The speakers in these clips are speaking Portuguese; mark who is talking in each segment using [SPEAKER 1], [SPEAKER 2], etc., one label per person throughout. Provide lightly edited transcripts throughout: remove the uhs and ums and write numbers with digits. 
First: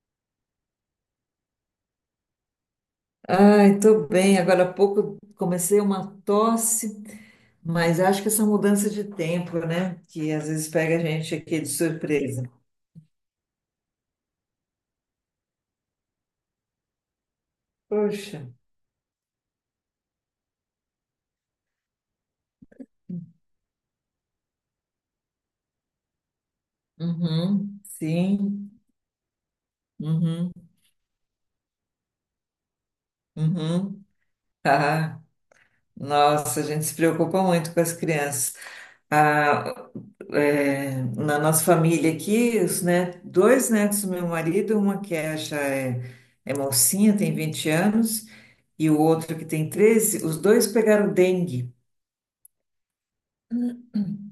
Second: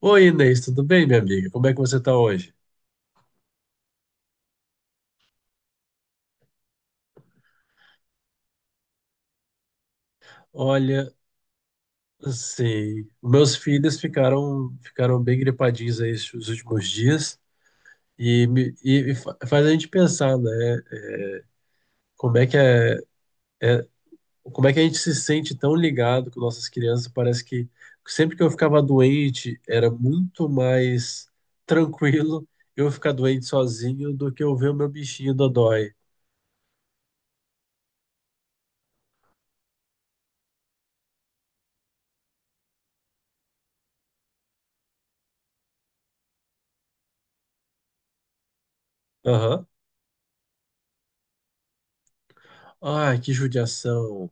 [SPEAKER 1] Oi, Inês, tudo bem, minha amiga? Como é que você tá hoje?
[SPEAKER 2] Ai, tô bem. Agora há pouco comecei uma tosse, mas acho que essa mudança de tempo, né? Que às vezes pega a
[SPEAKER 1] Olha,
[SPEAKER 2] gente aqui de surpresa.
[SPEAKER 1] assim, meus filhos ficaram bem gripadinhos aí esses últimos dias
[SPEAKER 2] Poxa.
[SPEAKER 1] e, faz a gente pensar, né? Como é que é, como é que a gente se sente tão ligado com nossas crianças? Parece que
[SPEAKER 2] Uhum,
[SPEAKER 1] sempre que eu
[SPEAKER 2] sim.
[SPEAKER 1] ficava doente era muito
[SPEAKER 2] Uhum,
[SPEAKER 1] mais tranquilo eu ficar doente
[SPEAKER 2] uhum.
[SPEAKER 1] sozinho do que eu ver o meu
[SPEAKER 2] Ah,
[SPEAKER 1] bichinho dodói.
[SPEAKER 2] nossa, a gente se preocupa muito com as crianças. Ah, é, na nossa família aqui, dois netos do meu marido, uma que é, já é mocinha, tem 20 anos, e o outro que
[SPEAKER 1] Aham.
[SPEAKER 2] tem 13, os dois pegaram dengue.
[SPEAKER 1] Ai, que judiação.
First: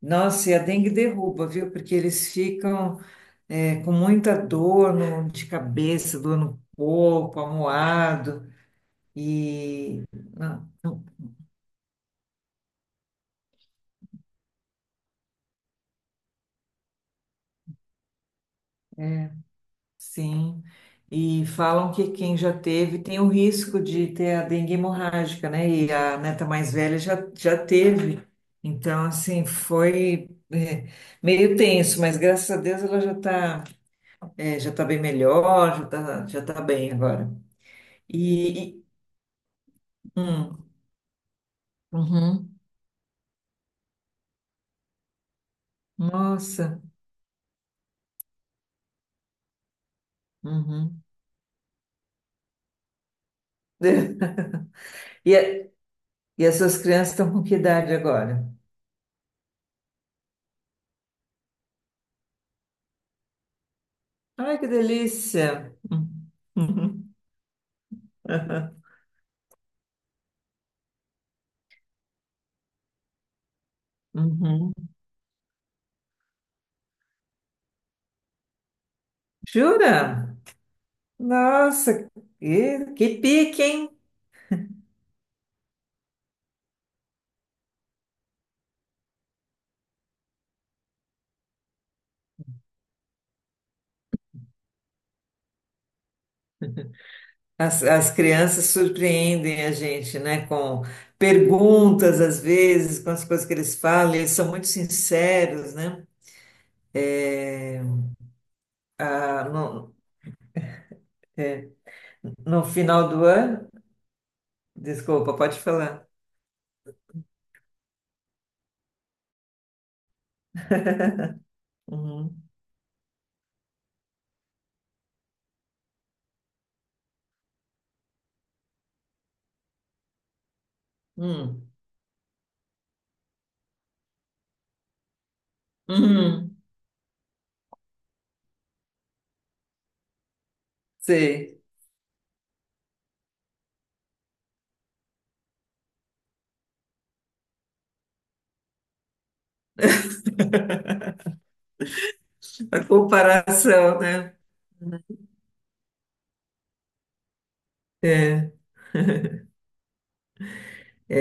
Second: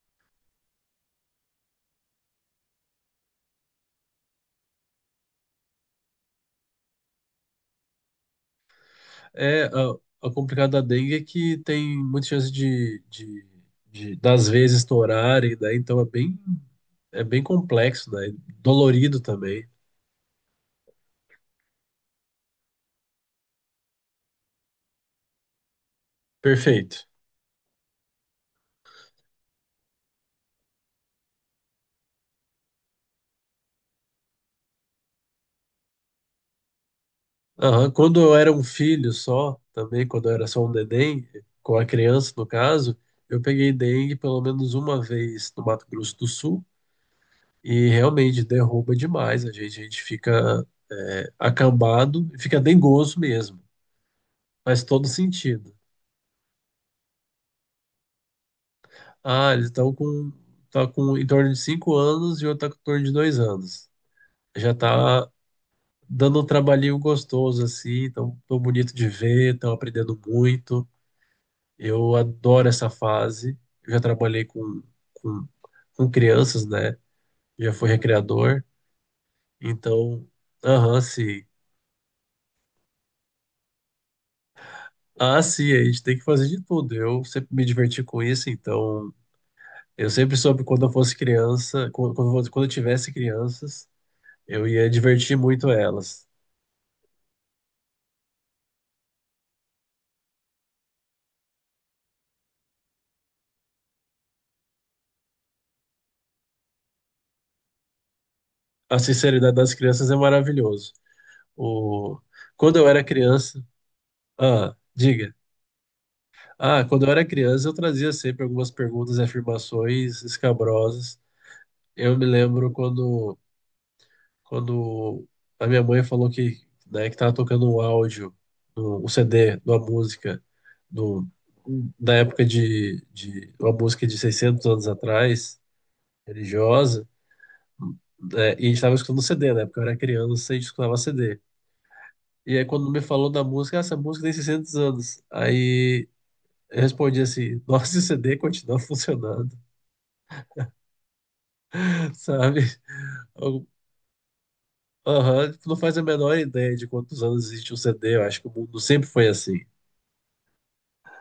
[SPEAKER 2] Nossa, e a dengue derruba, viu? Porque eles ficam com muita dor no- de cabeça, dor no corpo, amuado.
[SPEAKER 1] É,
[SPEAKER 2] E
[SPEAKER 1] a
[SPEAKER 2] não,
[SPEAKER 1] complicada da
[SPEAKER 2] não.
[SPEAKER 1] dengue é que tem muita chance das vezes estourarem, né? Então é bem complexo, né? Dolorido
[SPEAKER 2] é,
[SPEAKER 1] também.
[SPEAKER 2] Sim, e falam que quem já teve tem o risco de ter a dengue hemorrágica, né? E a neta mais velha
[SPEAKER 1] Perfeito.
[SPEAKER 2] já teve. Então, assim, foi meio tenso, mas graças a Deus ela já tá bem melhor, já tá bem agora.
[SPEAKER 1] Aham. Quando eu era um
[SPEAKER 2] E, e-
[SPEAKER 1] filho só, também, quando eu era só
[SPEAKER 2] hum,
[SPEAKER 1] um neném, com a criança no
[SPEAKER 2] uhum.
[SPEAKER 1] caso, eu peguei dengue pelo menos uma vez no Mato Grosso do Sul
[SPEAKER 2] Nossa.
[SPEAKER 1] e realmente derruba demais a gente. A gente fica
[SPEAKER 2] Uhum.
[SPEAKER 1] acambado e fica dengoso mesmo, faz todo
[SPEAKER 2] E, a-
[SPEAKER 1] sentido.
[SPEAKER 2] e as suas crianças estão com que idade agora?
[SPEAKER 1] Ah, eles estão com, tá com em torno de 5 anos e outro tá com em torno de 2 anos.
[SPEAKER 2] Ai, que
[SPEAKER 1] Já tá
[SPEAKER 2] delícia.
[SPEAKER 1] dando um trabalhinho
[SPEAKER 2] Uhum.
[SPEAKER 1] gostoso, assim, tão, tão bonito de ver, estão aprendendo muito. Eu adoro essa fase. Eu já trabalhei
[SPEAKER 2] Uhum.
[SPEAKER 1] com, com, com crianças, né? Já fui recreador. Então,
[SPEAKER 2] Jura?
[SPEAKER 1] aham, sim.
[SPEAKER 2] Nossa, que pique, hein?
[SPEAKER 1] Ah, sim, a gente tem que fazer de tudo. Eu sempre me diverti com isso, então eu sempre soube quando eu fosse criança, quando eu quando eu tivesse crianças, eu ia divertir muito elas.
[SPEAKER 2] As crianças surpreendem a gente, né? Com perguntas, às vezes, com as coisas que eles falam, eles são muito sinceros, né?
[SPEAKER 1] A
[SPEAKER 2] Ah,
[SPEAKER 1] sinceridade das
[SPEAKER 2] no,
[SPEAKER 1] crianças é maravilhoso. O...
[SPEAKER 2] no
[SPEAKER 1] Quando eu era
[SPEAKER 2] final do
[SPEAKER 1] criança.
[SPEAKER 2] ano.
[SPEAKER 1] Ah, diga.
[SPEAKER 2] Desculpa, pode falar.
[SPEAKER 1] Ah, quando eu era criança, eu trazia sempre algumas perguntas e afirmações escabrosas. Eu me
[SPEAKER 2] Uhum.
[SPEAKER 1] lembro quando a minha mãe falou que, né, que tava tocando um áudio, um CD, de uma música, do,
[SPEAKER 2] Hum.
[SPEAKER 1] da época de uma música de 600 anos atrás,
[SPEAKER 2] Uhum.
[SPEAKER 1] religiosa. Né, e a gente estava escutando CD, né? Porque eu era criança e a gente escutava CD.
[SPEAKER 2] Sei.
[SPEAKER 1] E aí, quando me falou da música, "Ah, essa música tem 600 anos." Aí eu respondi assim: nossa, esse CD continua funcionando, sabe?
[SPEAKER 2] A
[SPEAKER 1] Eu,
[SPEAKER 2] comparação, né?
[SPEAKER 1] Aham, tipo, não faz a menor ideia de quantos anos existe um CD. Eu acho que o
[SPEAKER 2] É,
[SPEAKER 1] mundo sempre foi assim.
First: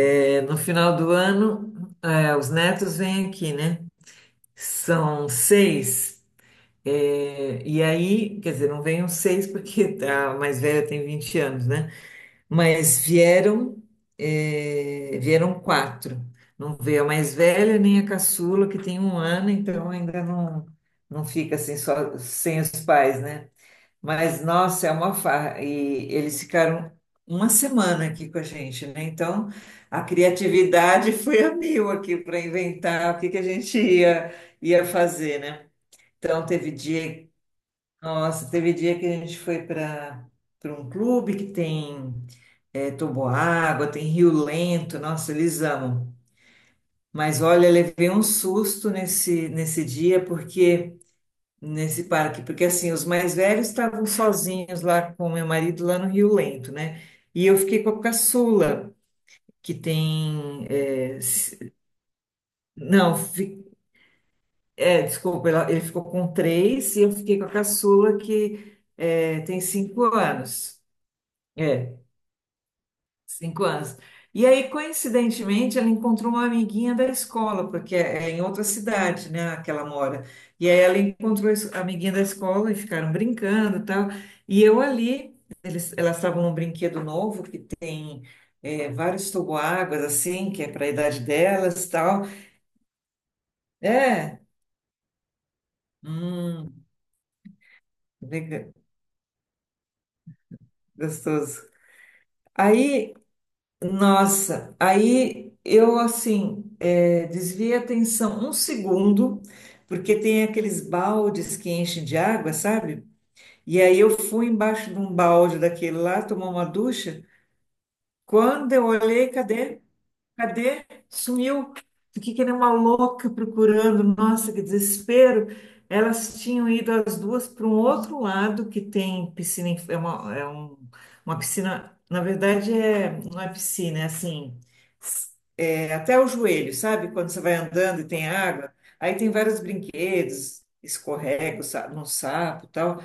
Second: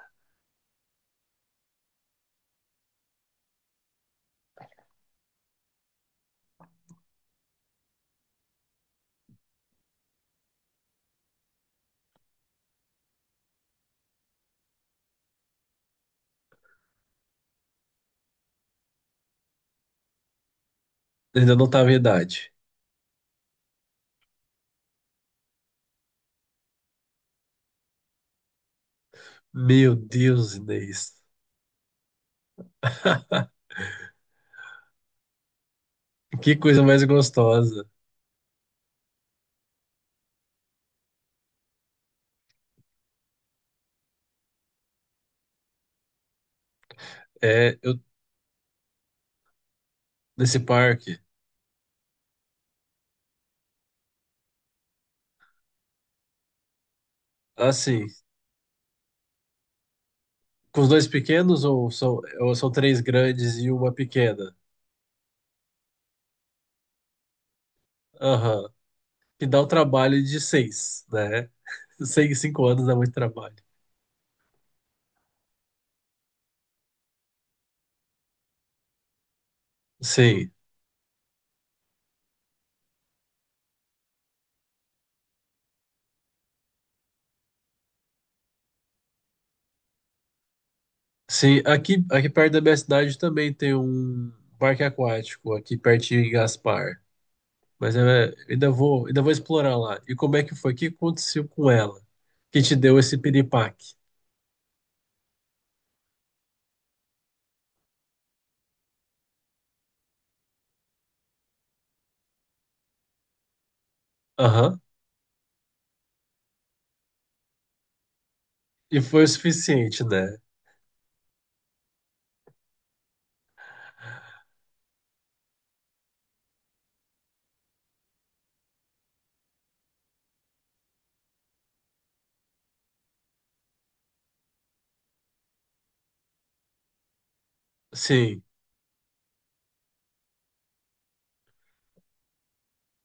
[SPEAKER 2] no final do ano, os netos vêm aqui, né? São seis. E aí, quer dizer, não vêm os seis porque a mais velha tem 20 anos, né? Mas vieram quatro. Não veio a mais velha nem a caçula, que tem 1 ano, então ainda não, não
[SPEAKER 1] Ainda
[SPEAKER 2] fica
[SPEAKER 1] não
[SPEAKER 2] assim
[SPEAKER 1] tava em
[SPEAKER 2] só
[SPEAKER 1] idade.
[SPEAKER 2] sem os pais, né? Mas, nossa, é uma farra. E eles ficaram uma semana aqui com a gente, né? Então,
[SPEAKER 1] Meu
[SPEAKER 2] a
[SPEAKER 1] Deus,
[SPEAKER 2] criatividade
[SPEAKER 1] Inês.
[SPEAKER 2] foi a mil aqui para inventar o que que a gente ia fazer, né? Então,
[SPEAKER 1] Que
[SPEAKER 2] teve
[SPEAKER 1] coisa mais
[SPEAKER 2] dia,
[SPEAKER 1] gostosa.
[SPEAKER 2] nossa, teve dia que a gente foi para um clube que tem toboágua, tem rio lento, nossa, eles amam. Mas olha,
[SPEAKER 1] É, eu
[SPEAKER 2] levei um susto nesse dia,
[SPEAKER 1] nesse
[SPEAKER 2] porque
[SPEAKER 1] parque.
[SPEAKER 2] nesse parque, porque assim, os mais velhos estavam sozinhos lá com meu marido lá no Rio Lento, né? E eu fiquei com a
[SPEAKER 1] Assim,
[SPEAKER 2] caçula, que tem,
[SPEAKER 1] com os dois
[SPEAKER 2] é, s-
[SPEAKER 1] pequenos ou são três
[SPEAKER 2] não,
[SPEAKER 1] grandes e uma pequena?
[SPEAKER 2] ele ficou com três e eu fiquei com a caçula
[SPEAKER 1] Aham.
[SPEAKER 2] que
[SPEAKER 1] Que dá
[SPEAKER 2] tem
[SPEAKER 1] o
[SPEAKER 2] cinco
[SPEAKER 1] trabalho de
[SPEAKER 2] anos.
[SPEAKER 1] seis, né?
[SPEAKER 2] é
[SPEAKER 1] Sei que 5 anos dá muito trabalho.
[SPEAKER 2] 5 anos. E aí, coincidentemente, ela encontrou uma amiguinha da escola, porque é em outra cidade, né, que ela mora.
[SPEAKER 1] Sim,
[SPEAKER 2] E aí ela encontrou a amiguinha da escola e ficaram brincando e tal. E eu ali, elas estavam num brinquedo novo que tem vários toboáguas, assim, que é para a idade
[SPEAKER 1] sim.
[SPEAKER 2] delas e tal.
[SPEAKER 1] Aqui perto da minha cidade também tem um
[SPEAKER 2] É,
[SPEAKER 1] parque aquático, aqui pertinho em
[SPEAKER 2] hum,
[SPEAKER 1] Gaspar. Mas eu ainda
[SPEAKER 2] legal,
[SPEAKER 1] ainda vou explorar lá. E como é que foi? O que aconteceu
[SPEAKER 2] gostoso.
[SPEAKER 1] com ela? Que te deu
[SPEAKER 2] Aí
[SPEAKER 1] esse piripaque?
[SPEAKER 2] Nossa, aí eu assim desviei a atenção um segundo, porque tem aqueles baldes que enchem de água, sabe? E aí eu fui
[SPEAKER 1] Aham.
[SPEAKER 2] embaixo de um balde daquele lá, tomar uma ducha. Quando eu
[SPEAKER 1] E foi o
[SPEAKER 2] olhei, cadê?
[SPEAKER 1] suficiente, né?
[SPEAKER 2] Cadê? Sumiu. Fiquei que nem uma louca procurando. Nossa, que desespero. Elas tinham ido as duas para um outro lado que tem piscina, uma piscina, na verdade não é piscina, é assim, s- é até o joelho, sabe? Quando você vai andando e tem
[SPEAKER 1] Sim.
[SPEAKER 2] água, aí tem vários brinquedos, escorrega no sapo e tal.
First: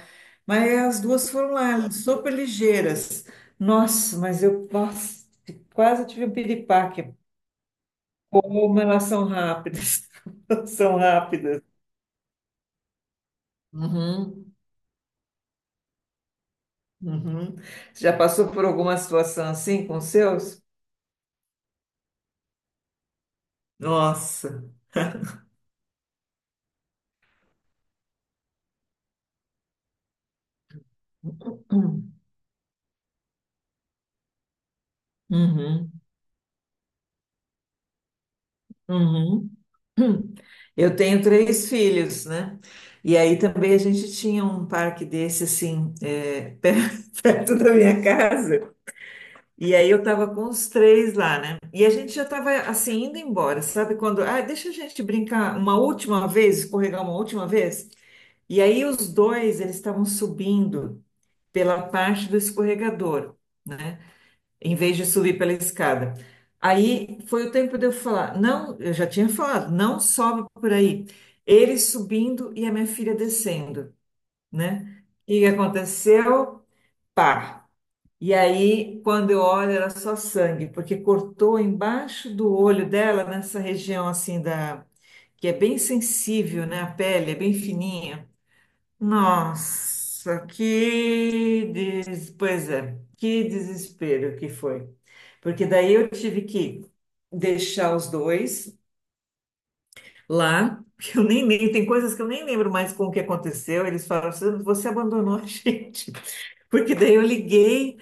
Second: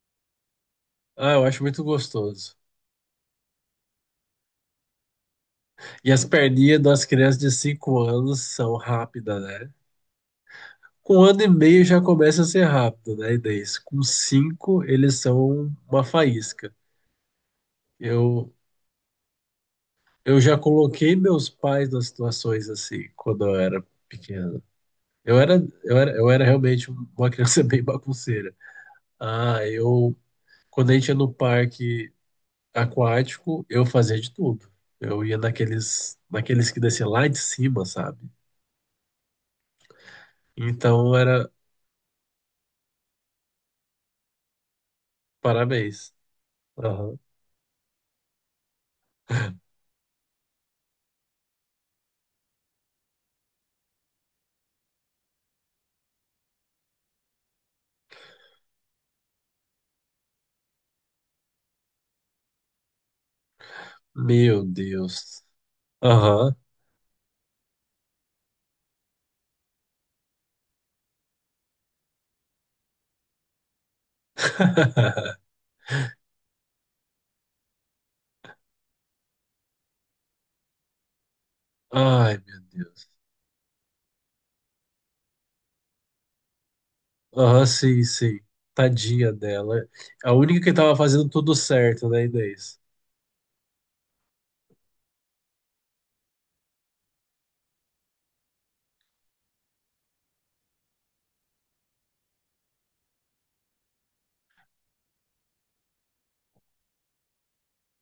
[SPEAKER 2] Mas as duas
[SPEAKER 1] Ah, eu
[SPEAKER 2] foram
[SPEAKER 1] acho muito
[SPEAKER 2] lá, super
[SPEAKER 1] gostoso.
[SPEAKER 2] ligeiras. Nossa, mas eu, nossa, quase
[SPEAKER 1] E as
[SPEAKER 2] tive um
[SPEAKER 1] perninhas das
[SPEAKER 2] piripaque.
[SPEAKER 1] crianças de 5 anos são
[SPEAKER 2] Como elas são
[SPEAKER 1] rápidas, né?
[SPEAKER 2] rápidas, elas são
[SPEAKER 1] Com 1 ano e
[SPEAKER 2] rápidas.
[SPEAKER 1] meio já começa a ser rápido, né? E daí, com
[SPEAKER 2] Uhum,
[SPEAKER 1] 5 eles são uma faísca.
[SPEAKER 2] uhum. Você já passou
[SPEAKER 1] Eu,
[SPEAKER 2] por alguma situação assim com os
[SPEAKER 1] eu já
[SPEAKER 2] seus?
[SPEAKER 1] coloquei meus pais nas situações assim, quando eu era
[SPEAKER 2] Nossa.
[SPEAKER 1] pequeno. Eu era, eu era realmente uma criança bem bagunceira. Ah, eu, Quando a gente ia no parque
[SPEAKER 2] Hum,
[SPEAKER 1] aquático, eu fazia de tudo. Eu ia
[SPEAKER 2] Uhum,
[SPEAKER 1] naqueles que descia lá de cima, sabe?
[SPEAKER 2] uhum, hum. Eu
[SPEAKER 1] Então
[SPEAKER 2] tenho
[SPEAKER 1] era,
[SPEAKER 2] três filhos, né? E aí também a gente tinha um parque desse assim,
[SPEAKER 1] parabéns. Aham.
[SPEAKER 2] perto da minha casa. E aí eu tava com os três lá, né? E a gente já tava assim indo embora, sabe? Quando, ah, deixa a gente brincar uma última vez, escorregar uma última vez. E aí os dois, eles estavam subindo pela parte do escorregador, né?
[SPEAKER 1] Meu
[SPEAKER 2] Em vez de subir
[SPEAKER 1] Deus.
[SPEAKER 2] pela escada.
[SPEAKER 1] Aham.
[SPEAKER 2] Aí foi o tempo de eu falar, não, eu já tinha falado, não sobe por aí. Ele subindo e a minha filha descendo, né? E o que aconteceu? Pá! E aí, quando eu olho, era só sangue, porque cortou embaixo
[SPEAKER 1] Ai,
[SPEAKER 2] do
[SPEAKER 1] meu
[SPEAKER 2] olho
[SPEAKER 1] Deus.
[SPEAKER 2] dela, nessa região assim da... que é bem sensível, né? A pele é bem
[SPEAKER 1] Aham, sim,
[SPEAKER 2] fininha.
[SPEAKER 1] sim. Tadinha dela. A
[SPEAKER 2] Nossa,
[SPEAKER 1] única que tava fazendo tudo certo, né,
[SPEAKER 2] pois
[SPEAKER 1] Inês?
[SPEAKER 2] é, que desespero que foi. Porque daí eu tive que deixar os dois lá, que eu nem lembro, tem coisas que eu nem lembro mais com o que aconteceu. Eles falaram assim, você abandonou a gente. Porque daí eu liguei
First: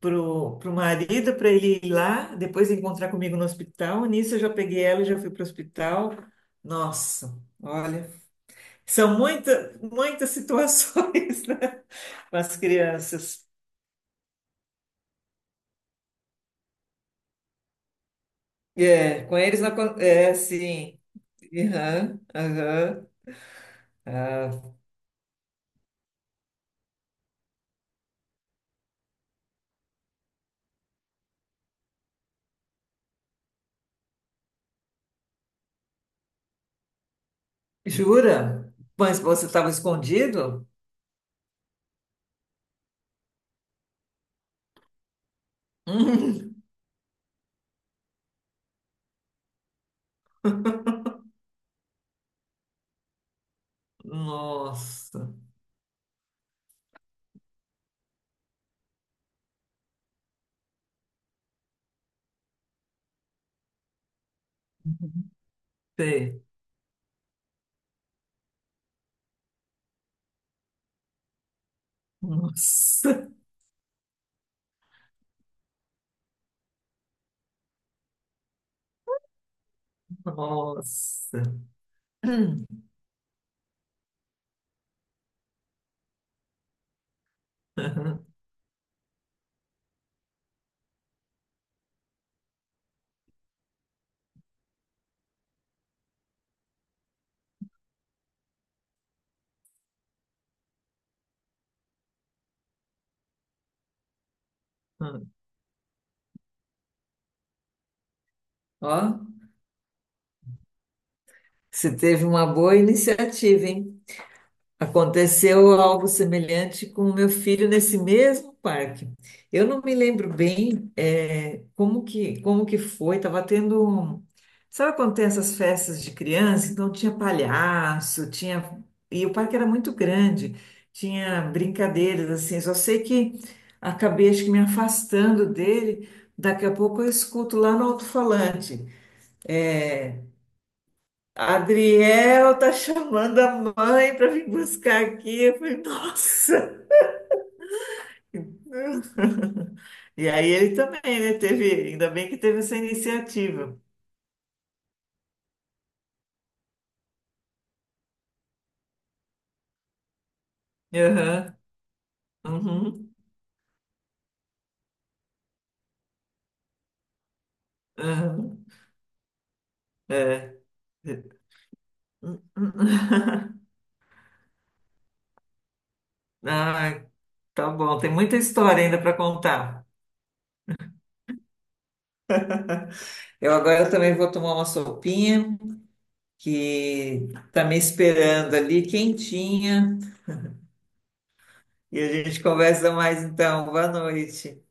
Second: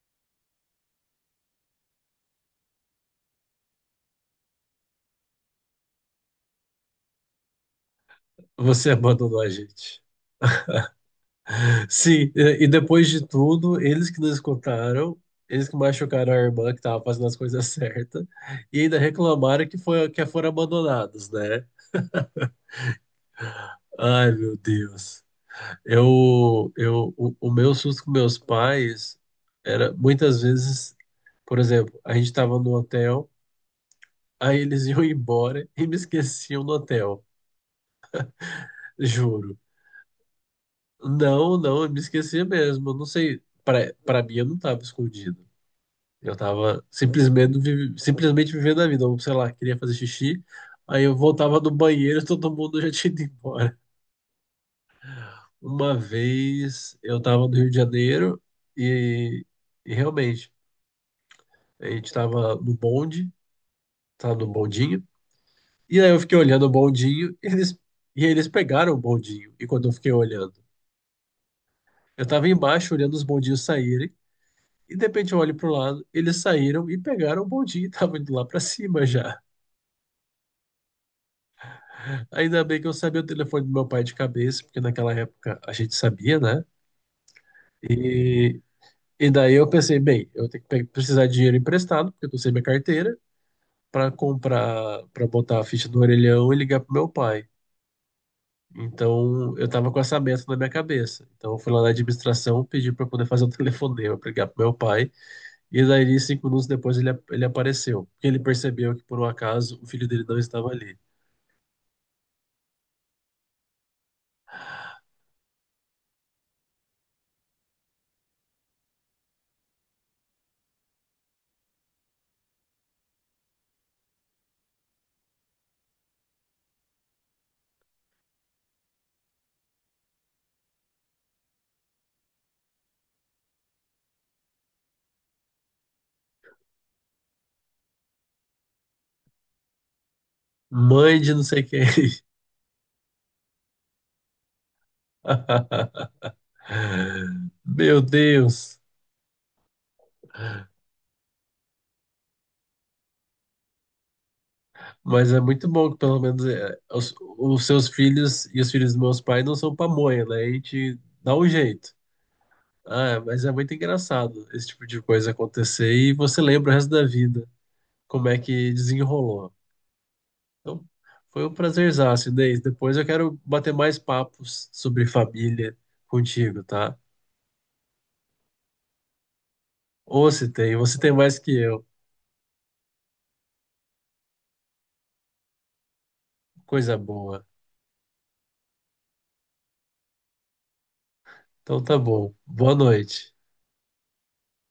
[SPEAKER 2] pro marido para ele ir lá, depois encontrar comigo no hospital. Nisso eu já peguei ela e já fui pro hospital. Nossa, olha,
[SPEAKER 1] Você
[SPEAKER 2] são
[SPEAKER 1] abandonou a gente.
[SPEAKER 2] muitas situações, né?
[SPEAKER 1] Sim,
[SPEAKER 2] Com as
[SPEAKER 1] e depois de
[SPEAKER 2] crianças.
[SPEAKER 1] tudo, eles que nos escutaram, eles que machucaram a irmã que estava fazendo as coisas certas, e ainda
[SPEAKER 2] É, com eles
[SPEAKER 1] reclamaram
[SPEAKER 2] não...
[SPEAKER 1] que
[SPEAKER 2] É,
[SPEAKER 1] foram
[SPEAKER 2] sim.
[SPEAKER 1] abandonados, né?
[SPEAKER 2] Aham, aham.
[SPEAKER 1] Ai, meu
[SPEAKER 2] Ah,
[SPEAKER 1] Deus. O meu susto com meus pais era muitas vezes, por exemplo, a gente estava no hotel, aí eles iam embora e me esqueciam no hotel.
[SPEAKER 2] jura? Mas você
[SPEAKER 1] Juro.
[SPEAKER 2] estava escondido?
[SPEAKER 1] Não, não, eu me esqueci mesmo. Eu não sei. Pra mim, eu não tava escondido. Eu tava simplesmente, simplesmente vivendo a vida. Eu, sei lá, queria fazer xixi. Aí
[SPEAKER 2] Hum,
[SPEAKER 1] eu voltava do banheiro e todo mundo já tinha ido embora.
[SPEAKER 2] nossa.
[SPEAKER 1] Uma vez eu tava no Rio de Janeiro e, e realmente, a gente tava no bonde, tava no bondinho. E aí eu fiquei
[SPEAKER 2] Sei.
[SPEAKER 1] olhando o bondinho e eles pegaram o bondinho. E quando eu fiquei olhando, eu tava embaixo olhando os
[SPEAKER 2] Nossa.
[SPEAKER 1] bondinhos saírem. E de repente eu olho pro lado, eles saíram e pegaram o bondinho e estavam indo lá pra cima já.
[SPEAKER 2] Nossa.
[SPEAKER 1] Ainda
[SPEAKER 2] Hum,
[SPEAKER 1] bem que eu sabia o telefone do meu pai de cabeça, porque naquela época a gente sabia, né?
[SPEAKER 2] aham,
[SPEAKER 1] E, e daí eu pensei, bem, eu tenho que precisar de dinheiro emprestado, porque eu não sei minha carteira, pra botar a ficha do orelhão e ligar pro meu pai. Então eu tava com essa meta na minha cabeça. Então eu fui lá na administração, pedi pra poder fazer um telefonema, pra ligar pro meu pai.
[SPEAKER 2] hum.
[SPEAKER 1] E daí, 5 minutos depois, ele apareceu. Porque ele
[SPEAKER 2] Ó,
[SPEAKER 1] percebeu que, por um acaso, o filho dele não estava ali.
[SPEAKER 2] você teve uma boa iniciativa, hein? Aconteceu algo semelhante com o meu filho nesse mesmo parque. Eu não me lembro bem como que foi. Estava tendo um... Sabe quando tem essas festas de criança? Então tinha palhaço, tinha... E o parque era muito grande. Tinha brincadeiras, assim. Só sei que acabei, acho que me afastando dele. Daqui a pouco eu escuto lá no alto-falante. É,
[SPEAKER 1] Mãe de não sei quem.
[SPEAKER 2] Adriel tá chamando a mãe para vir buscar aqui. Eu falei, nossa!
[SPEAKER 1] Meu Deus.
[SPEAKER 2] E aí ele também, né? Teve, ainda bem que teve essa iniciativa.
[SPEAKER 1] Mas é muito bom que, pelo menos, é, os seus filhos e os filhos dos meus pais não são pamonha, né? A gente dá um
[SPEAKER 2] Aham,
[SPEAKER 1] jeito.
[SPEAKER 2] uhum,
[SPEAKER 1] Ah, mas é muito engraçado esse tipo de coisa acontecer e você lembra o resto da vida como é
[SPEAKER 2] aham,
[SPEAKER 1] que desenrolou.
[SPEAKER 2] é.
[SPEAKER 1] Então, foi um prazerzaço, Inês. Depois eu quero bater mais papos sobre família contigo, tá?
[SPEAKER 2] Ah, tá bom, tem muita história ainda para contar.
[SPEAKER 1] Ou se tem, você tem mais que eu.
[SPEAKER 2] Eu agora também vou tomar uma sopinha
[SPEAKER 1] Coisa
[SPEAKER 2] que
[SPEAKER 1] boa.
[SPEAKER 2] tá me esperando ali, quentinha.
[SPEAKER 1] Então tá
[SPEAKER 2] E a
[SPEAKER 1] bom.
[SPEAKER 2] gente
[SPEAKER 1] Boa
[SPEAKER 2] conversa mais
[SPEAKER 1] noite.
[SPEAKER 2] então. Boa noite.